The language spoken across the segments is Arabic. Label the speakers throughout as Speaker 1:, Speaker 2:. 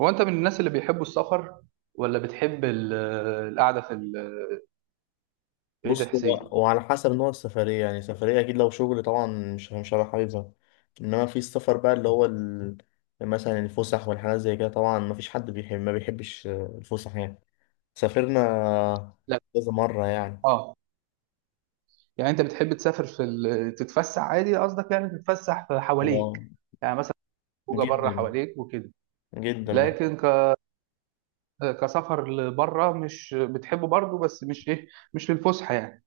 Speaker 1: هو انت من الناس اللي بيحبوا السفر ولا بتحب القعده في بعيد يا
Speaker 2: بص، هو
Speaker 1: حسين؟
Speaker 2: وعلى حسب نوع السفرية. يعني سفرية أكيد لو شغل طبعا مش هبقى حاببها. إنما في السفر بقى مثلا الفسح والحاجات زي كده، طبعا مفيش حد بيحب ما بيحبش الفسح يعني. سافرنا
Speaker 1: لا.
Speaker 2: كذا مرة يعني.
Speaker 1: اه. يعني انت بتحب تسافر في تتفسح عادي، قصدك يعني تتفسح في حواليك.
Speaker 2: آه،
Speaker 1: يعني مثلا، خروجه بره
Speaker 2: جدا
Speaker 1: حواليك وكده.
Speaker 2: جدا بحب.
Speaker 1: لكن كسفر لبره مش بتحبه برضه، بس مش ايه. مش للفسحه يعني.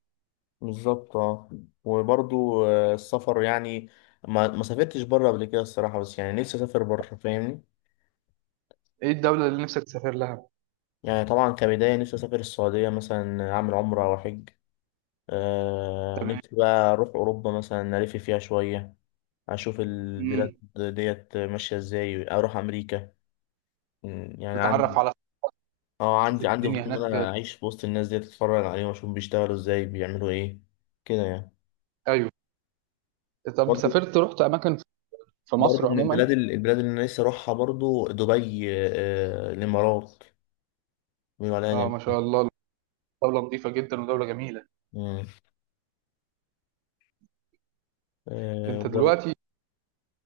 Speaker 2: بالظبط، اه. وبرضو السفر يعني، ما سافرتش بره قبل كده الصراحة، بس يعني نفسي أسافر بره، فاهمني.
Speaker 1: ايه الدوله اللي نفسك تسافر لها؟
Speaker 2: يعني طبعا كبداية نفسي أسافر السعودية مثلا، أعمل عمرة أو حج. آه،
Speaker 1: تمام.
Speaker 2: نفسي بقى أروح أوروبا مثلا، ألف فيها شوية، أشوف البلاد
Speaker 1: امم
Speaker 2: ديت، ماشية إزاي أروح أمريكا. يعني
Speaker 1: تتعرف
Speaker 2: عندي،
Speaker 1: على تشوف
Speaker 2: عندي
Speaker 1: الدنيا
Speaker 2: فضول إن
Speaker 1: هناك.
Speaker 2: أنا أعيش في وسط الناس ديت، أتفرج عليهم وأشوف بيشتغلوا إزاي، بيعملوا إيه كده يعني.
Speaker 1: ايوه. طب
Speaker 2: برضو
Speaker 1: سافرت، رحت اماكن في
Speaker 2: برضو
Speaker 1: مصر
Speaker 2: من
Speaker 1: عموما؟
Speaker 2: البلاد البلاد اللي أنا نفسي أروحها، برضو دبي، الإمارات، بيقولوا عليها
Speaker 1: اه، ما
Speaker 2: جميلة.
Speaker 1: شاء الله. دوله نظيفه جدا ودوله جميله.
Speaker 2: مم. آه،
Speaker 1: انت
Speaker 2: بر-
Speaker 1: دلوقتي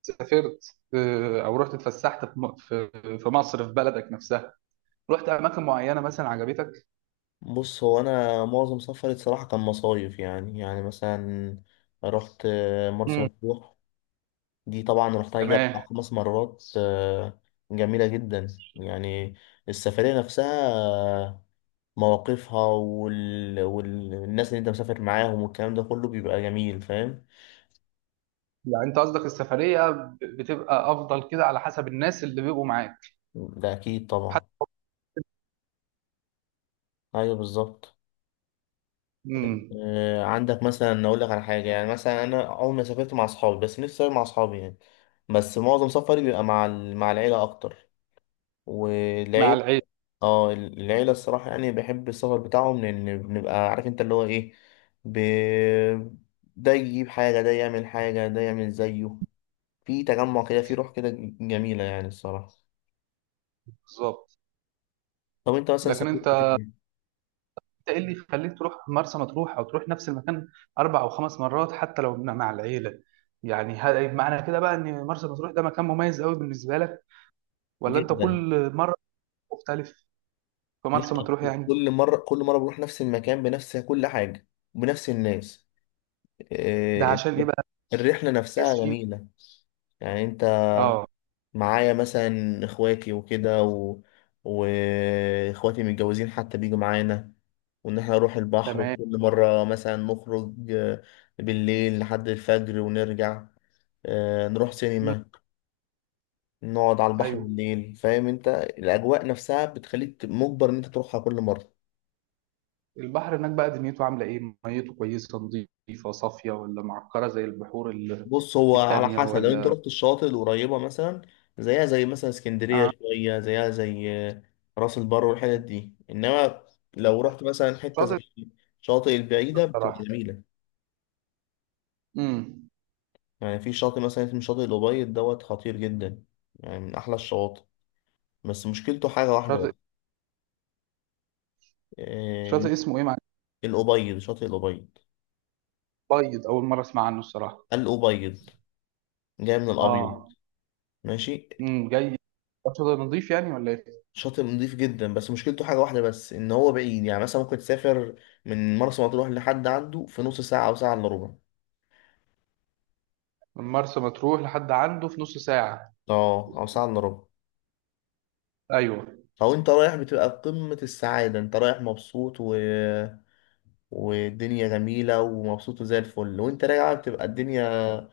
Speaker 1: سافرت او رحت اتفسحت في في مصر، في بلدك نفسها، رحت اماكن معينه مثلا عجبتك؟
Speaker 2: بص، هو أنا معظم سفري الصراحة كان مصايف. يعني مثلا رحت مرسى
Speaker 1: مم.
Speaker 2: مطروح. دي طبعا رحتها يجي أربع
Speaker 1: تمام.
Speaker 2: خمس مرات. جميلة جدا يعني. السفرية نفسها، مواقفها والناس اللي انت مسافر معاهم والكلام ده كله بيبقى جميل، فاهم.
Speaker 1: يعني انت قصدك السفريه بتبقى افضل كده على حسب الناس اللي بيبقوا معاك؟
Speaker 2: ده أكيد طبعا.
Speaker 1: حتى.
Speaker 2: أيوه بالظبط.
Speaker 1: مم.
Speaker 2: عندك مثلا، أقول لك على حاجة. يعني مثلا أنا أول ما سافرت مع أصحابي، بس نفسي أسافر مع أصحابي يعني. بس معظم سفري بيبقى مع مع العيلة أكتر.
Speaker 1: مع
Speaker 2: والعيلة،
Speaker 1: العيله.
Speaker 2: اه العيلة الصراحة يعني بحب السفر بتاعهم، لأن بنبقى عارف انت اللي هو ايه. ب... ده يجيب حاجة، ده يعمل حاجة، ده يعمل زيه. في تجمع كده، في روح كده، جميلة يعني الصراحة.
Speaker 1: بالظبط.
Speaker 2: طب انت مثلا
Speaker 1: لكن
Speaker 2: سافرت
Speaker 1: انت
Speaker 2: فين؟
Speaker 1: انت ايه اللي يخليك تروح مرسى مطروح او تروح نفس المكان 4 أو 5 مرات حتى لو مع العيله؟ يعني هل معنى كده بقى ان مرسى مطروح ده مكان مميز قوي بالنسبه لك، ولا انت
Speaker 2: جدا.
Speaker 1: كل مره مختلف في
Speaker 2: لا.
Speaker 1: مرسى مطروح يعني؟
Speaker 2: كل مرة كل مرة بروح نفس المكان بنفس كل حاجة، وبنفس الناس.
Speaker 1: ده
Speaker 2: إيه،
Speaker 1: عشان ايه بقى؟
Speaker 2: الرحلة نفسها
Speaker 1: اسفين.
Speaker 2: جميلة. يعني انت
Speaker 1: اه.
Speaker 2: معايا مثلا اخواتي وكده واخواتي متجوزين حتى بيجوا معانا. وان احنا نروح البحر
Speaker 1: تمام.
Speaker 2: كل مرة، مثلا نخرج بالليل لحد الفجر ونرجع، نروح
Speaker 1: مم.
Speaker 2: سينما، نقعد على البحر
Speaker 1: ايوه.
Speaker 2: بالليل. فاهم انت، الاجواء نفسها بتخليك مجبر ان انت تروحها كل مرة.
Speaker 1: البحر هناك بقى دنيته عامله ايه، ميته كويسه نظيفه صافيه ولا معكره زي البحور
Speaker 2: بص، هو على
Speaker 1: التانية
Speaker 2: حسب. لو انت
Speaker 1: ولا؟
Speaker 2: رحت الشواطئ القريبة مثلا، زيها زي مثلا اسكندرية، شوية زيها زي راس البر والحتت دي. انما لو رحت مثلا حتة
Speaker 1: شاطئ.
Speaker 2: زي الشاطئ البعيدة بتبقى
Speaker 1: الصراحه.
Speaker 2: جميلة.
Speaker 1: امم
Speaker 2: يعني في شاطئ مثلا اسمه شاطئ الأبيض دوت، خطير جدا يعني، من أحلى الشواطئ. بس مشكلته حاجة واحدة بس،
Speaker 1: شاطئ
Speaker 2: إن
Speaker 1: شاطئ اسمه ايه معلش؟
Speaker 2: الأبيض، شاطئ الأبيض.
Speaker 1: بيض، اول مره اسمع عنه الصراحه.
Speaker 2: الأبيض، جاي من الأبيض.
Speaker 1: اه.
Speaker 2: ماشي.
Speaker 1: جاي. شاطئ نظيف يعني ولا ايه؟
Speaker 2: شاطئ نضيف جدا، بس مشكلته حاجة واحدة بس إن هو بعيد. يعني مثلا ممكن تسافر من مرسى مطروح لحد عنده في نص ساعة أو ساعة إلا ربع.
Speaker 1: من مرسى مطروح لحد عنده في نص ساعه؟
Speaker 2: اه، أو ساعة إلا ربع.
Speaker 1: ايوه.
Speaker 2: فهو أنت رايح بتبقى في قمة السعادة، أنت رايح مبسوط والدنيا جميلة ومبسوط وزي الفل. وأنت راجع بتبقى الدنيا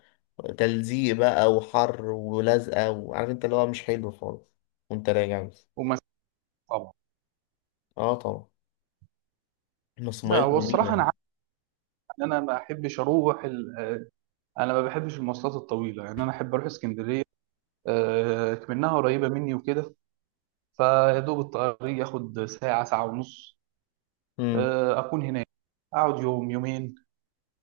Speaker 2: تلزيق بقى وحر ولزقة، وعارف أنت اللي هو مش حلو خالص. وأنت راجع بس.
Speaker 1: ومسافه. طبعا.
Speaker 2: اه طبعا. بس
Speaker 1: لا،
Speaker 2: ميته
Speaker 1: هو
Speaker 2: جميلة
Speaker 1: الصراحه انا
Speaker 2: يعني.
Speaker 1: عارف ان انا ما احبش اروح انا ما بحبش المواصلات الطويله. يعني انا احب اروح اسكندريه. منها قريبة مني وكده. فيا دوب الطريق ياخد ساعة، ساعة ونص.
Speaker 2: مم.
Speaker 1: أكون هناك. أقعد يوم يومين.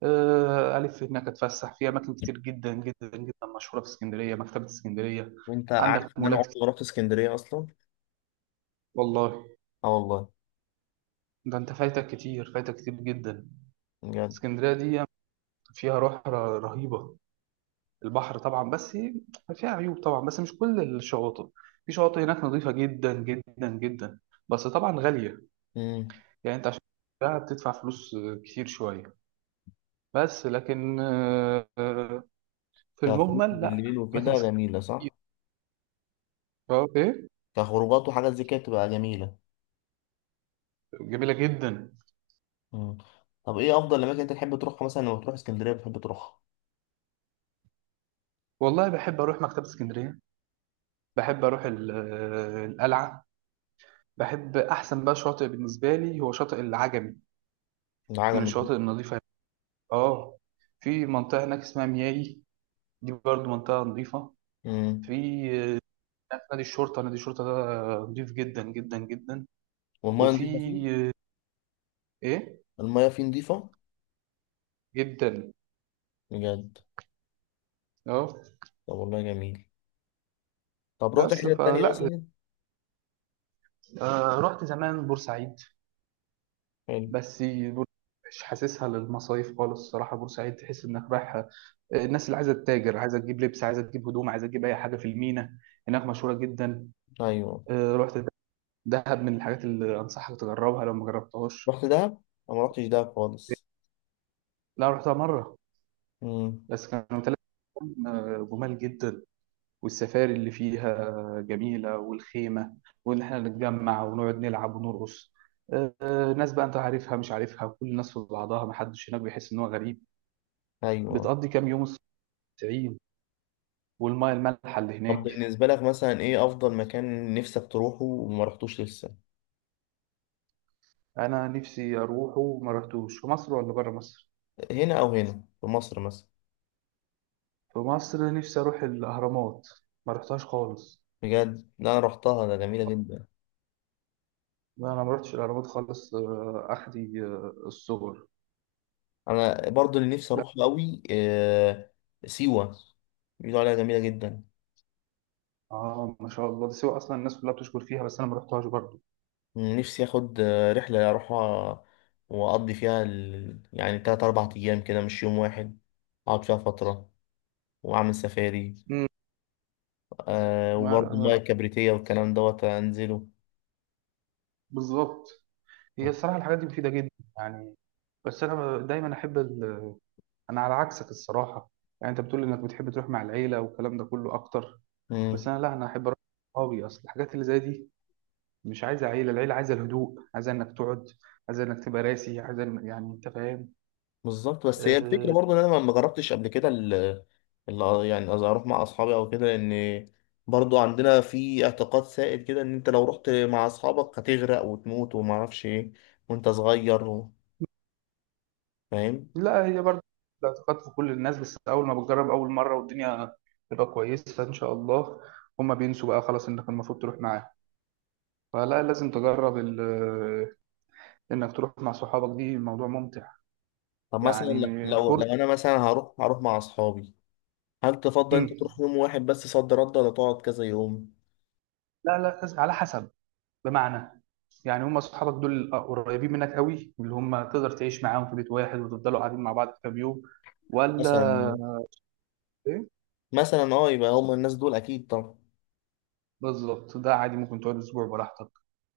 Speaker 1: ألف هناك أتفسح في أماكن كتير جدا جدا جدا مشهورة في اسكندرية، مكتبة اسكندرية.
Speaker 2: وأنت
Speaker 1: عندك
Speaker 2: عارف إن أنا
Speaker 1: مولات
Speaker 2: عمري
Speaker 1: كتير.
Speaker 2: ما رحت اسكندرية أصلا.
Speaker 1: والله.
Speaker 2: اه والله.
Speaker 1: ده أنت فايتك كتير، فايتك كتير جدا.
Speaker 2: بجد.
Speaker 1: اسكندرية دي فيها روح رهيبة. البحر طبعا، بس فيها عيوب طبعا، بس مش كل الشواطئ. في شواطئ هناك نظيفة جدا جدا جدا، بس طبعا غالية.
Speaker 2: مم.
Speaker 1: يعني انت عشان تشتريها بتدفع فلوس كتير شويه، بس لكن في
Speaker 2: كخروج
Speaker 1: المجمل لا.
Speaker 2: بالليل
Speaker 1: اماكن
Speaker 2: وكده
Speaker 1: اسكندريه.
Speaker 2: جميلة، صح؟
Speaker 1: اه، ايه.
Speaker 2: كخروجات وحاجات زي كده بتبقى جميلة.
Speaker 1: جميله جدا.
Speaker 2: مم. طب ايه أفضل الأماكن أنت تحب تروحها مثلا لما بتروح اسكندرية بتحب تروحها؟
Speaker 1: والله بحب اروح مكتبه اسكندريه. بحب اروح القلعه. بحب احسن بقى شاطئ بالنسبه لي هو شاطئ العجمي، من
Speaker 2: العجمي.
Speaker 1: الشواطئ النظيفه. اه. في منطقه هناك اسمها مياي، دي برضو منطقه نظيفه. في
Speaker 2: مم.
Speaker 1: آه، نادي الشرطه، نادي الشرطه ده نظيف جدا جدا جدا.
Speaker 2: والمية
Speaker 1: وفي
Speaker 2: نضيفة فيه؟
Speaker 1: آه، ايه.
Speaker 2: المية فيه نضيفة؟
Speaker 1: جدا.
Speaker 2: بجد؟
Speaker 1: اه.
Speaker 2: طب والله جميل. طب رحت
Speaker 1: بس
Speaker 2: حتة تانية
Speaker 1: فلا.
Speaker 2: مثلا؟
Speaker 1: رحت زمان بورسعيد.
Speaker 2: حلو.
Speaker 1: بس مش حاسسها للمصايف خالص الصراحة. بورسعيد تحس انك رايح الناس اللي عايزة تتاجر، عايزة تجيب لبس، عايزة تجيب هدوم، عايزة تجيب اي حاجة، في المينا هناك مشهورة جدا.
Speaker 2: أيوه.
Speaker 1: رحت دهب من الحاجات اللي انصحك تجربها لو ما جربتهاش.
Speaker 2: رحت دهب؟ أنا ما رحتش دهب خالص.
Speaker 1: لا، رحتها مرة.
Speaker 2: مم.
Speaker 1: بس كانوا ثلاث. جمال جدا. والسفاري اللي فيها جميلة والخيمة. وإن إحنا نتجمع ونقعد نلعب ونرقص. ناس بقى أنت عارفها مش عارفها، كل الناس في بعضها، محدش هناك بيحس إن هو غريب.
Speaker 2: أيوه.
Speaker 1: بتقضي كام يوم. الصين، والمية المالحة اللي
Speaker 2: طب
Speaker 1: هناك.
Speaker 2: بالنسبة لك مثلا، ايه أفضل مكان نفسك تروحه وما رحتوش لسه؟
Speaker 1: أنا نفسي أروحه وما رحتوش في مصر ولا بره مصر.
Speaker 2: هنا، أو هنا في مصر مثلا؟
Speaker 1: في مصر نفسي أروح الأهرامات. ما رحتهاش خالص.
Speaker 2: بجد؟ لا أنا رحتها، ده جميلة جدا.
Speaker 1: لا، أنا ما رحتش الأهرامات خالص. أخدي الصور.
Speaker 2: انا برضو اللي نفسي
Speaker 1: لا.
Speaker 2: اروح قوي سيوة، بيقولوا عليها جميلة جدا.
Speaker 1: ما شاء الله، دي سيوة أصلا الناس كلها بتشكر فيها، بس أنا ما رحتهاش برضه.
Speaker 2: نفسي اخد رحلة اروحها واقضي فيها يعني تلات اربع ايام كده، مش يوم واحد. اقعد فيها فترة واعمل سفاري. وبرضو
Speaker 1: ما.
Speaker 2: المياه الكبريتية والكلام دوت انزله.
Speaker 1: بالظبط. هي الصراحه الحاجات دي مفيده جدا. يعني. بس انا دايما احب انا على عكسك الصراحه. يعني انت بتقول انك بتحب تروح مع العيله والكلام ده كله اكتر. بس
Speaker 2: مم.
Speaker 1: انا، لا، انا احب اروح مع صحابي، اصل الحاجات اللي زي دي مش عايزه عيله. العيله عايزه الهدوء، عايزه انك تقعد، عايزه انك تبقى راسي، عايزه يعني انت فاهم.
Speaker 2: بالظبط. بس هي الفكرة
Speaker 1: أه...
Speaker 2: برضو ان انا ما جربتش قبل كده يعني قصدي اروح مع اصحابي او كده. لان برضو عندنا في اعتقاد سائد كده ان انت لو رحت مع اصحابك هتغرق وتموت وما اعرفش ايه، وانت صغير فاهم.
Speaker 1: لا، هي برضه الاعتقاد في كل الناس، بس اول ما بتجرب اول مره والدنيا تبقى كويسه ان شاء الله. هما بينسوا بقى خلاص، انك المفروض تروح معاهم. فلا، لازم تجرب انك تروح مع صحابك، دي موضوع ممتع.
Speaker 2: طب مثلا
Speaker 1: يعني.
Speaker 2: لو
Speaker 1: فرصه.
Speaker 2: لو انا مثلا هروح مع اصحابي. هل تفضل انت
Speaker 1: مم.
Speaker 2: تروح يوم واحد بس صد رد، ولا تقعد كذا يوم؟
Speaker 1: لا، لا، على حسب. بمعنى، يعني هم صحابك دول قريبين منك قوي، اللي هم تقدر تعيش معاهم في بيت واحد وتفضلوا قاعدين مع بعض كام يوم،
Speaker 2: مثلا
Speaker 1: ولا ايه؟
Speaker 2: مثلا يبقى هم الناس دول اكيد طبعا.
Speaker 1: بالظبط، ده عادي، ممكن تقعد اسبوع براحتك.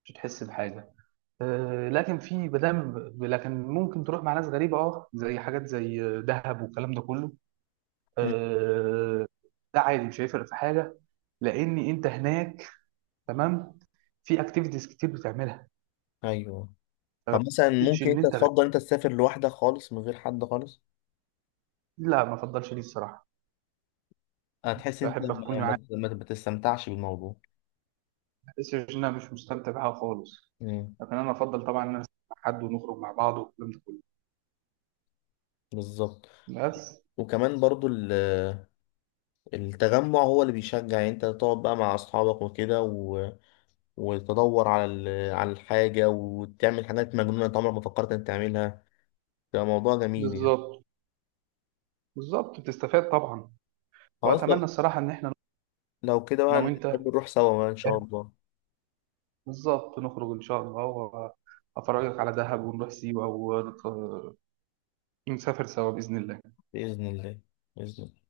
Speaker 1: مش هتحس بحاجه. أه، لكن في بدل، لكن ممكن تروح مع ناس غريبه زي حاجات زي دهب والكلام ده كله.
Speaker 2: مم.
Speaker 1: أه. ده عادي مش هيفرق في حاجه. لان انت هناك. تمام. في اكتيفيتيز كتير بتعملها.
Speaker 2: ايوه. طب مثلا
Speaker 1: مش
Speaker 2: ممكن
Speaker 1: ان
Speaker 2: انت
Speaker 1: انت
Speaker 2: تفضل انت تسافر لوحدك خالص من غير حد خالص؟
Speaker 1: لا، ما افضلش دي الصراحه.
Speaker 2: هتحس انت
Speaker 1: بحب اكون
Speaker 2: ما
Speaker 1: معايا،
Speaker 2: ما- ما- ما تستمتعش بالموضوع.
Speaker 1: بس مش ان انا مش مستمتع بها خالص.
Speaker 2: مم.
Speaker 1: لكن انا افضل طبعا ان انا أسافر مع حد ونخرج مع بعض والكلام ده كله.
Speaker 2: بالظبط.
Speaker 1: بس.
Speaker 2: وكمان برضو التجمع هو اللي بيشجع، يعني انت تقعد بقى مع اصحابك وكده وتدور على على الحاجة، وتعمل حاجات مجنونة انت عمرك ما فكرت انك تعملها. ده موضوع جميل يعني.
Speaker 1: بالظبط. بالظبط بتستفاد طبعا.
Speaker 2: خلاص،
Speaker 1: واتمنى
Speaker 2: لو
Speaker 1: الصراحه ان احنا،
Speaker 2: لو كده
Speaker 1: انا
Speaker 2: بقى
Speaker 1: وانت،
Speaker 2: نحب نروح سوا بقى ان شاء الله.
Speaker 1: بالظبط نخرج ان شاء الله، وافرجك على دهب ونروح سيوه، ونسافر سوا باذن الله.
Speaker 2: بإذن الله. بإذن الله.